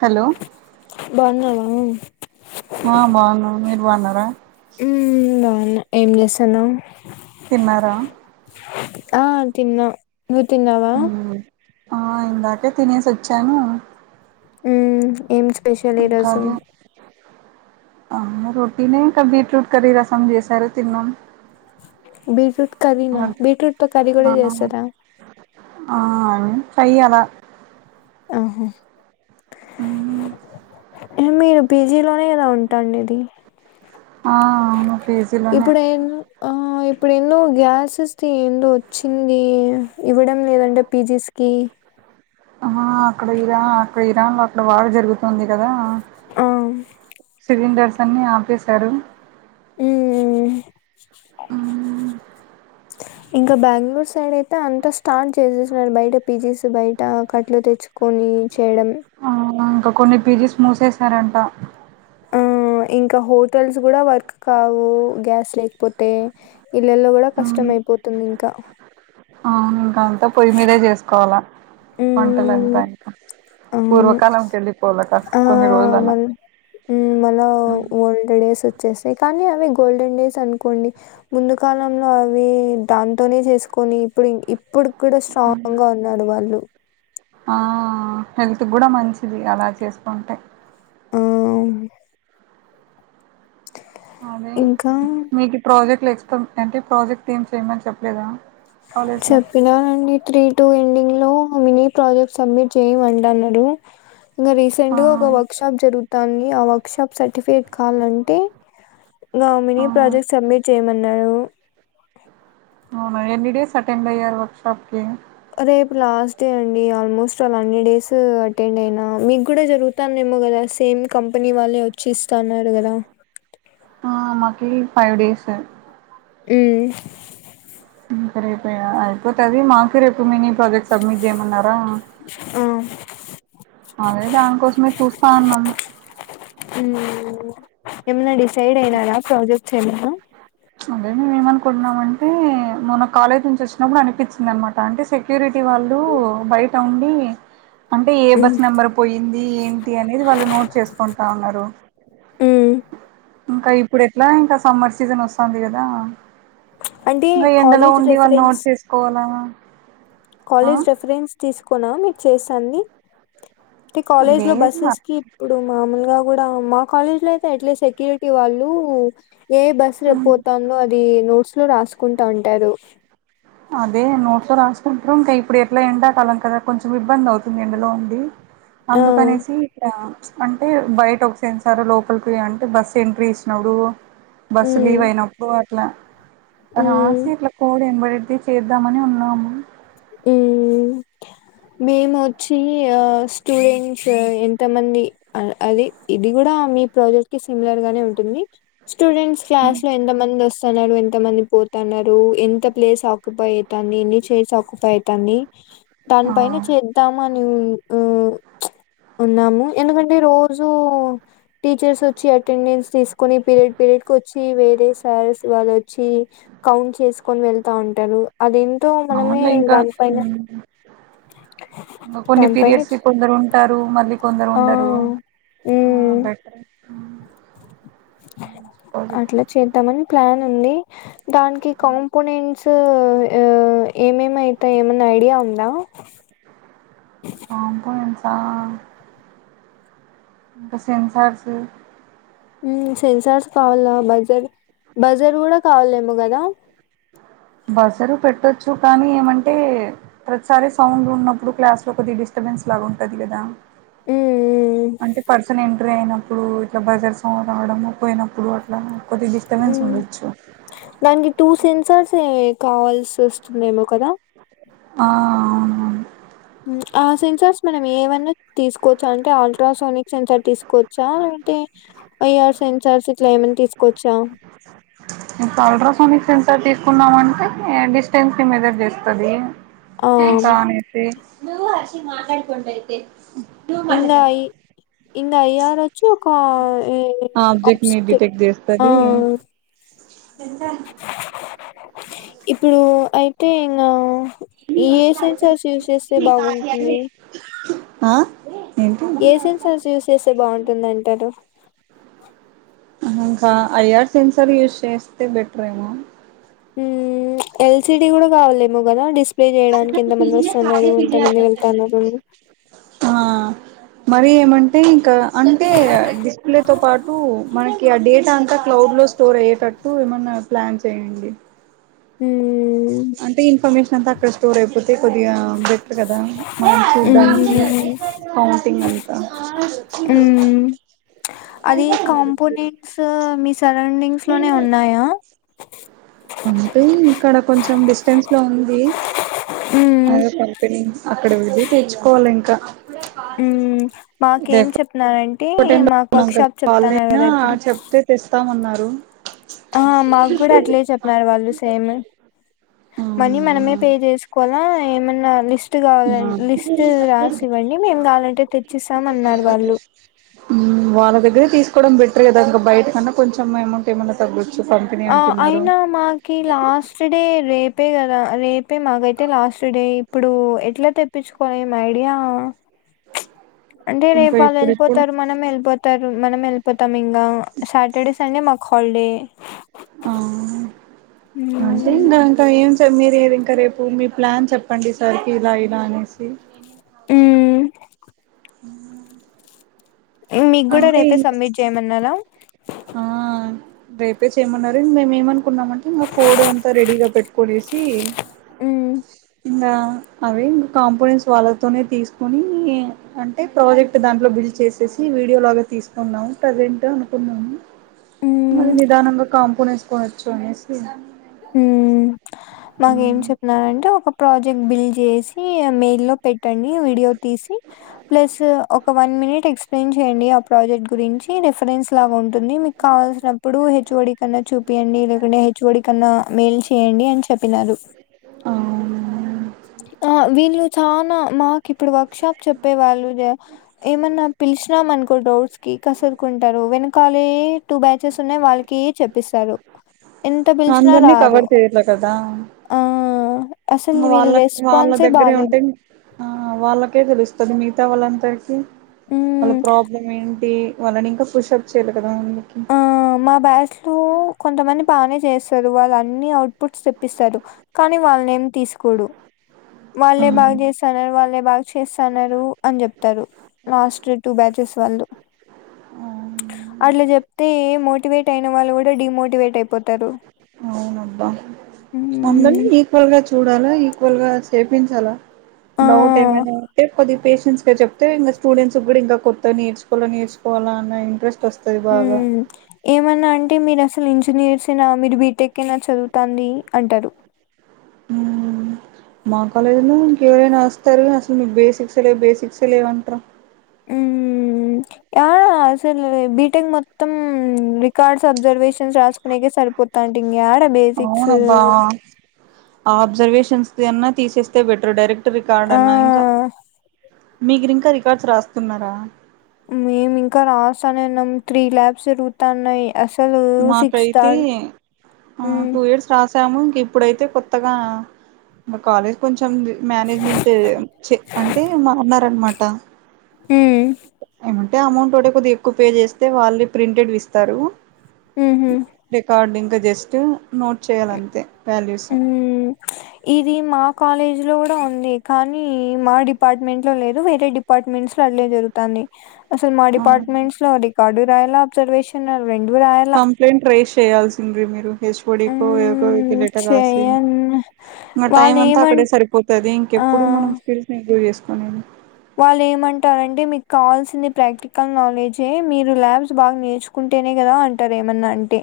Hello బాగున్నావా ఆ బాగున్నాను మీరు బగ్గున్నారా ఉమ్ బాగున్నా ఏం చేసానవ్ తిన్నారా ఆ తిన్నా నువు తిన్నావా మ్మ్. ఆ ఇందాకే తినేసొచ్చాను ఉమ్ ఏం స్పెషల్ ఈరోజు ఆము రొటీన్ ఇక బీట్రూట్ కర్రీ రసం చేసారు తిన్నాం బీట్రూట్ కర్రినా అది బీట్రూట్ తొ కర్రీ కూడ ఆ చేస్తారా ఆ ఫ్రై అలా ఆహ హ ఇక మీరు పీజీ లోనే కద ఉంటాండేది ఆ అవును పీజీలోనే ఇప్పుడేమ్ ఆ ఆ ఇప్పుడేమ్దొ గ్యాసెస్ది ఎందో వచ్చింది ఇవ్వడం లేదంట పీజీస్కి ఆ అక్కడ ఇరాన్ అక్కడ ఇరాన్ లో అక్కడ వార్ జరుగుతుంది కదా ఆ సిలిండర్స్ అన్ని ఆపేశారు ఉమ్ ఆ ఇంక బెంగళూరు సైడ్ అయితే అంత స్టార్ట్ చేసేసినారు బయట పీజీ స్ బయట కట్లు తెచ్చుకొని చేయడం ఆ ఇంకా కొన్ని పీజీ స్ మూసేశారంట ఇంక హోటల్స్ కూడా వర్క్ కావు గ్యాస్ లేకపోతే ఇళ్లల్లో కూడా కష్టం మ్మ్. అయిపోతుంది ఇంకా అవును ఇంకా అంతా పొయ్యి మీదే చేసుకోవాలా వంటలంతా మ్మ్ ఇంకా పాత అవును కాలంకి వెళ్ళిపోవాల క కొన్ని రోజులన్నా ఉ మల వోల్డ్ డేస్ వచ్చేసాయి కానీ అవి గోల్డన్ డేస్ అనుకొండి కోండి ముందు కాలంలో అవి దాంతోనే చేసుకొని ఇప్పుడు ఇప్పుడు కూడా స్ట్రాంగ్ గా ఉన్నారు వాళ్ళు ఆ హెల్త్కు కూడా మంచిది అలా చేసుకుంటే ఆ అదే ఇంకా మీకు ఈ ప్రాజెక్ట్లు ఎక్స్ అంటే ప్రాజెక్ట్ ఏమ్ చేయమని చెప్పలేదా కాలేజ్లో చెప్పినారండి త్రీ టు ఎండింగ్ లొ లో మినీ ప్రాజెక్ట్ సబ్మిట్ చేయమంటన్నారు ఇంకా ఆ రీసెంట్ గా ఒక వర్క్ షాప్ జరుగుతాంది ఆ వర్క్ షాప్ సర్టిఫికెట్ కావాలంటే ఇంక ఆ మిని ప్రాజెక్ట్ సబ్మిట్ చేయమన్నారు అ అటెండయారా వర్కుషాపు కి రేపు లాస్ట్ డే అండి ఆల్మోస్ట్ ఆల్ అన్ని డేస్ అటెండ్ అయినా మీకు కూడా జరుగుతానయా కదా సేమ్ కంపెనీ వాళ్ళే వచ్చిఇస్తా నార్ కదా ఆ మాకి ఫైవ్ డేస్ అ ఇంక రేపు అయిపోతది మాకు రేపు మినీ ప్రాజెక్ట్ సబ్మిట్ చేయమన్నారు ఆ అదే దానికోసమే చూస్తాన్నాము ఉమ్ ఏమన్నా డిసైడ్ అయినారా ప్రాజెక్ట్స్ ఏమన్నా అదే మేము ఏమనుకుంటున్నాం అంటే మొన కాలేజ్ నుంచి వచ్చినప్పుడు అనిపించింది అనమాట అంటే సెక్యూరిటీ వాళ్ళు బయట ఉండి అంటే ఏ ఉమ్ బస్ నెంబర్ పోయింది ఏంటి అనేది వాళ్ళు నోట్ చేసుకుంటాన్నారు ఉమ్ ఇంకా ఇప్పుడు ఎట్లా ఇంక సమ్మర్ సీజన్ వస్తాఉంది కదా అంటే ఇంక ఎండలో కాలేజ్ ఉండి వాళ్లు రెఫరెన్స్ నోట్ చేసుకోవాల కాలేజ్ రెఫరెన్స్ తీసుకొన మీరు చేస్తాంది మీ కాలేజ్ లో లేదు బస్సెస్ కి ఇప్పుడు మామూలుగా కూడా మా కాలేజీ లో అయితే ఎట్ లీస్ట్ సెక్యూరిటీ వాళ్ళు ఏ బస్సు పోతుందో అది నోట్స్ లో రాసుకుంటా ఉంటారు అదే నోట్లో రాసుకుంటారు ఇంకా ఇప్పుడు ఎట్లా ఎండాకాలం కదా కొంచెం ఇబ్బంది అవుతుంది ఎండలో ఉండి ఆ అందుకనేసి ఇక్కడ అంటే బయట ఒక సెన్సార్ లోకల్కి అంటే బస్సు ఎంట్రీ ఇచ్చినప్పుడు బస్ లీవ్ ఉమ్ అయినప్పుడు అట్ల ఉమ్ రాశీట్లా కోడ్ ఎన్ ట్రీ చేద్దామని ఉన్నాము ఉమ్ మేము వచ్చి ఆ స్టూడెంట్స్ ఎంతమంది అది ఇది కూడా మీ ప్రాజెక్ట్ కి సిమిలర్ గానే ఉంటుంది స్టూడెంట్స్ క్లాస్ లో ఎంత మంది వస్తున్నారు ఎంతమంది పోతున్నారు ఎంత ప్లేస్ ఆ క్కుపోయతాన్ని ఇన్ని చేసాకు అవుతుంది దాని ఆ పైన చేద్దామని ఉన్నాము ఎందుకంటే రోజూ టీచర్స్ వచ్చి అటెండెన్స్ తీసుకుని పీరియడ్ పీరియడ్ కు వచ్చి వేరే సార్స్ వాళ్ళొచ్చి కౌంట్ చేసుకొని వెళ్తా ఉంటారు అదేంటో మనమే అ దానిపైన ఇంకా కొన్ని దానిపైన పీరియడ్స్ చ్- కొందరు ఉంటారు మళ్ళీ కొందరు ఆ ఉండరు ఆ హ్మ్ బెటర్ అట్లా చేద్దామని ప్లాన్ ఉంది దానికి కాంపోనెంట్స్ ఏమేమివుతా ఏమన్న ఐడియా ఉందా ఆ కాంపోనెంట్స్ ఆ ఇంకా సెన్సర్స్ సెన్సార్స్ కావాల బజార్ బజార్ కూడా కావాలేమో కదా బసరు పెట్టొచ్చు కానీ ఏమంటే ప్రతిసారి సౌండ్ ఉన్నప్పుడు క్లాస్ లో కొద్ది డిస్టర్బెన్స్ ఉంటది కద హ్మ్ అంటే పన్ ఎంటర్ అయినప్పుడు ఇట్లా బజార్ సౌండ్ రావడము పోయినప్పుడు అట్లా కొద్దిగా డిస్టర్బెన్స్ ఉమ్ ఉండొచ్చు దానికి టూ సిమ్ సార్ స కావాల్సి వస్తుందేమో కదా ఆ అవునువును ఆ సెన్సార్స్ మనం ఏవన్నా తీసుకోవచ్చు అంటే అల్ట్రాసోనిక్ సెన్సార్ తీసుకోవచ్చా లేంటే ఐఆర్ సెన్సార్స్ ఇట్లా ఏమన్నా తీసుకోవచ్చా ఇడు అల్ట్రాసానిక్ సెన్సర్ తీసుకున్నామంటే డిస్టెన్స్ ని మెజర్ చేస్తుది ఆ ఉంటే అనేసి ఇంగ ఇంగ ఏ అయ్యారచ్చు ఆబ్జెక్ట్ ఆప్స్ ని డిటెక్ట్ ఆ ఎంత ఇప్పుడు అయితే ఇంగ ఏ సెన్సార్స్ యూజ్ చేస్తే బాగుంటుంది ఆ ఏంటి ఏ సన్సార్స్ యూస్ చేస్తే బాగుంటుంది అంటారు ఇంకా ఐఆర్ సెన్సర్ యూస్ చేస్తే బెటరేమో ఎల్సిడి కూడా కావాలేమో కదా డిస్ ప్లే చేయడానికి ఎంతమంది వస్తన్నారు ఎంతమంది వెళ్తన్నారు ఆ మరి ఏమంటే ఇంకా అంటే డిస్ప్లే తో పాటు మన ఆ డేటా అంతా క్లౌడ్ లో స్టోర్ అయ్యేటట్టు ఏమన్నా ప్లాన్ చేయండి హ్మ్ అంటే ఇన్ఫర్మేషన్ అంతా అక్కడ స్టోర్ అయిపోతుంది అయి కొద్దిగా బెటర్ కదా మనం చూడ్డానికి హ్మ్ కౌంటింగ్ అంతా ఆవు కలు హ్మ్ అది కాంపోనెంట్స్ మీ సరౌండింగ్స్ లోనే ఉన్నాయా అంటే ఇక్కడ కొంచెం డిస్టెన్స్ లో ఉంది హ్మ్ అదే కంపెనీ అక్కడే వెళ్ళి తీచ్చుకోవాలి ఇంకా ఉహ్ మాకేం చేపినరాన్ ఒకటే డానం కదా వాళ్ళైనా ఇప్పుడు చెప్తే తేస్తాము అన్నారు. ఆ మాకు కూడా అట్లే చేపిన్నారు వాళ్ళు సేము. మనీ మనమే పే జేసుకోవాలా ఏమన్నా లిస్ లిస్ట్ గావాలన్ ఆ లిస్ట్ రాసి ఇవ్వండి. మేం గావాలంటే తెచ్చిస్తాం అన్నారు వాళ్ళు ఉ వాళ్ళ దగ్గరే తీసుకోడం బెట్ట్రరే గాదా ఇగా బయట కన్నా కొంచం ఏమౌంట్ ఏమన్నా తగ్గు ఆ అయినా మాకి లాస్ట్ డే రేపే గదా రేప్ పే మాగైతే లాస్ట్ డే ఇప్పుడు ఎట్లా తెప్పించుకోనిమ్ ఐడియా అంటే ఇంకా రేపు ఆళ్ళు ఇప్పుడిప్పుడు ఏళ్ళిపోతారు. మనం ఏళ్ళిపోతారు, మనం ఏళ్ళిపోతాం ఇంగా సాటర్డే సండే మాకు హాలడే ఆ అంటే మ్మ్. ఇంగా ఇంకా ఏం చేమ్ మీర్ రేర్ ఇంకా రేపు మీ ప్లాన్ చెప్పండి. సార్కి ఇలా ఇలా అనేసి మ్మ్. ఉమావో మీకు కూడా అంతే రేపే ఇంకా సబ్మిట్ చేయమన్నారా ఆఆ రేపే చేయమన్నారు మేము ఏమనుకున్నామంటే మా కోడ్ అంతా రెడీగా పెట్టుకోడేసి హుహ్ ఇంగా అవే ఇంకా కాంపోనెంట్స్ వాళ్ళతోనే తీసుకుని అంటే ప్రాజెక్ట్ దాంట్లో బిల్ చేసేస్ ఈ వీడియో లాగా తీసుకున్నాం ప్రసెంట్ అనుకున్నాము. మది మ్మ్. నిదానంగా కాంపనేస్ వాచ్చో అనేసి ఉహ్మ్ మాక్ ఏం చెప్పినారంటే ఒక ప్రాజెక్ట్ బిల్ జేసి ఆ మెయిల్ లో పెట్టండి వీడియో తీస్ హి ప్లేసు ఒక వన్ మినిట్ ఎక్సప్లయిన్జ్ హేయండి. ఆ ప్రాజెక్ట్ గురించి రెఫరెన్స్ లాగా ఉంటుంది. మీకు కావాల్సినప్పుడు హెచ్ఓడి కన్నా చూపియండి. ఇడాకుంటే హెచ్ఓడి కన్నా మెయిల్ చేయండి అని చెప్పినారు. అవును ఆ వీళ్ళు చానా మాక్ ఇప్పుడు వర్క్ షాప్ చెప్పే వాళ్ళు జే ఏమన్నా పిలష్నం అన్క్ కో డౌట్స్ కి కసరుకుంటారు. వెనకాలే టూ బ్యాచెస్ ఉన్నాయ్ వాళ్ళకే చెప్పిసరు. ఎంత పిలిచిన్నా అందరినీ రారు. కవర్ చేయట్లే కదా ఆ అసలు వీళ్ వాళ్ళ రే వాళ్ళ దగ్గరే ఉంటేన్ ఆ వాళ్ళకే దేలుస్తది. మిగతా వాళ్ళంతరికీ హ్మ్. వాళ్ళ ప్రాబ్లం ఏంటి వాళ్ళని ఇంకా పుషప్ చేయలే గాదా అందుకి ఆ మా బ్యాచ్ లో కొంతమంది బానే చేసరు వాళ్ళ అన్ని అవ్ పుట్స్ సిప్పిసరు. కానీ వాళ్ళనేం తీసుకోడు. వాళ్ళే బాగ్ జేసారా. వాళ్ళే బాగ్ చేస్ తన్నారు అని జేప్తారు. లాస్టు టూ బ్యాచెస్ వాళ్ళు అట్లా జేప్తే మోటివేట్ అయిన వాళ్ళు కూడా డిమోటివేట్ అయిపోతారు. అందర్నీ మ్మ్ ఈక్వల్ గా చూడాలా ఈక్వల్ గా చేపించాలా ఆ డౌట్ ఏమైనా ఉంటే కొద్దిప్ పేషెంట్స్గా జేప్తే ఇంగా, స్టూడెంట్స్ కి గూడా ఇంగా, కొత్త నేర్చుకోలే, నేర్చుకోవాల అన్న ఇంట్రెస్ట్ వస్త్ హుహు్ ఏమన్నాడ్ అంటే మీరు అసలు ఇంజనీర్స్ ఏనా మీరు బీటెకేనా చదువుతాది అంటరు. మువు మా కాలేజ్ లో ఇంకెవరైనా వస్తరు. అసలు మీ బేసిక్స్ లే, బేసిక్స్ లేవ్ అంటరా. యాడా అసలు బీటెక్ మొత్తం రికార్డ్స్ అబ్జర్వేషన్స్ రాసుకునేకే సరిపోతాండి. ఇగ్నక్యాడ బేసిక్సు అవునబ్బా ఆ అబ్జర్వేషన్సది అన్న తీసేస్తే బెటర్ డైరెక్ రికార్డ్ ఆ అన్నా ఇంకా మీక్రీ ఇంకా రికార్డ్స్ రాస్తున్నారా. మేము ఇంకా రాస్తానేన్నాం త్రీ ల్యాబ్స్ జరుగుతాన్నాయి అసలు సిక్స్థ మాకైతే మ్మ్ సాము ఇంకిప్పుడైతే కొత్తగా కాలేజ్ కొంచె చం మానేజ్మెంట్ అంటే మార్నారనమాట మ్మ్ అంటే అమౌంట్ ఒకటే కొద్దిగా ఎక్కువ పే చేస్తే వాళ్ళు ప్రింటెడ్ విస్తారు మ్మ్ హ్మ్ రికార్డు ఇంకా జస్ట్ నోట్ చేయాలంతే వాల్యూస్ మ్మ్ లో కూడా ఉంది కానీ మా డిపార్ట్మెంట్ లో లేదు వేరే డిపార్ట్మెంట్స్ లో అలే జరుగుతాంది అసలు మా డిపార్ట్మెంట్స్ లో రికార్డు రాయాల అబ్జర్వేషన్ రెండు రాయల్ల కంప్లైంట్ రేస్ చేయాల్సింది మీరు హెచ్ ఓడీకో ఎవరికో ఒకరికి మ్మ్ లెటర్ రాసి చేయన్ ఇంగ టైం వాళ్ళు అంతా ఏమం అక్కడే సరిపోతది ఆ ఇంకెప్పుడు మనం స్కిల్స్ ఇంప్రూవ్ చేసుకునేది వాళ్ళు ఏమంటారంటే మీకు కావాల్సింది ప్రాక్టికల్ నాలెడ్జే మీరు ల్యాబ్స్ బాగా నేర్చుకున్ టేనే కదా అంటారు ఏమన్నా అంటే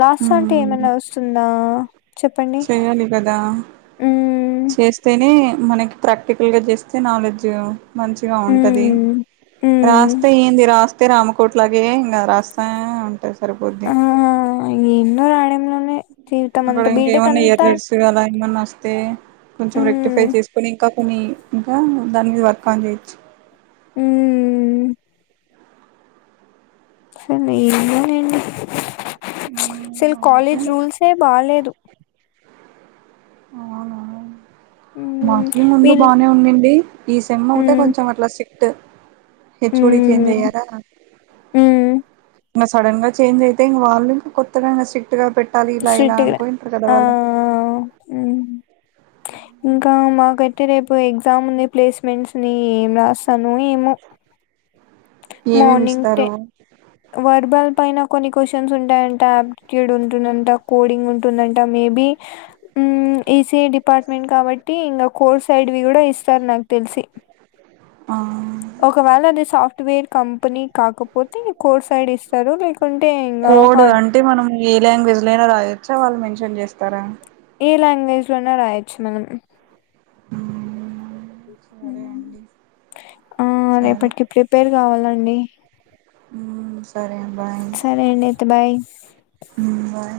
రాస్తాంటే మ్మ్ ఏమన్నా వస్తుందా చెప్పండి చేయాలి కదా మ్మ్ చేస్తేనే మనకి ప్రాక్టికల్ గా చేస్తే నాలెడ్జ్ మంచిగా ఉంటది మ్మ్ మ్మ్ రాస్త ఏంది రాస్ తే రామకోటి లాగే ఇంగ రాస్తానే ఉంటే సరిపోద్ది రాయడం లోనే అక్కడ ఇంకా ఏమన్నా ఎర్రర్స్ అలా ఏమన్నా వస్తే కొంచెం రెక్టిఫై ఉమ్ చేసుకొని ఇంకా కొని ఇంకా దాని మీద వర్క్ అన్ చేయొచ్చు మ్మ్ సరే ఏందోలేండి మ్మ్ అసలు అంతే కాలేజ్ రూల్సే బాలేదు అవునా ఉమ్ మాకి ముందు వీళ్ళు బానే ఉన్నింది ఈ సెమ్ ఒకటే ఉమ్ కొంచెం అట్లా సిక్ట్ హెచ్ వో డి చేేంజ్ ఉమ్ అయ్యారా ఉమ్ ఇంగ సడెన్ గా చేంజ్ అయితే ఇంక వాళ్ళ ఇంకొత్తగా సి ట్టుగా పెట్టాలి ఇలా ఇలా స్ట్రిక్ట్గా అనుకోయింటారు కదా ఆ వాళ్ళు ఉమ్ ఇంకా మాకైతే రేపు ఎగ్జామ్ ఉంది ప్లేస్మెంట్స్ ని ఏం రాస్తానో ఏమో ఏమేమి మానింగ్ టె ఇస్తారు వర్బల్ పైన కొన్ని క్వశ్చన్స్ ఉంటాయంట ఆప్ట్యూడ్ ఉంటుందంట కోడింగ్ ఉంటుందంట మేబి మ్మ్ ఈసీఈ డిపార్ట్మెంట్ కాబట్టి ఇంకా కోర్ సైడ్వి కూడా ఇస్తారు నాకు తెలిసి ఆ ఒకవేళ అది సాఫ్ట్వేర్ కంపెనీ కాకపోతే కోర్ సైడ్ ఇస్తారు లేకుంటే ఇంగ కోడ్ హార్ట్ వచ్చా వాళ్ళు మెన్షన్ చేస్తారా ఏ లాంగ్వేజ్ లో అయినా రాయొచ్చు మనం ఉ ఆ సరే రేపటికి ప్రిపేర్ కావాలండి మ్మ్, సరే బాయ్ సరే అండి అయితే బాయ్ మ్మ్, బాయ్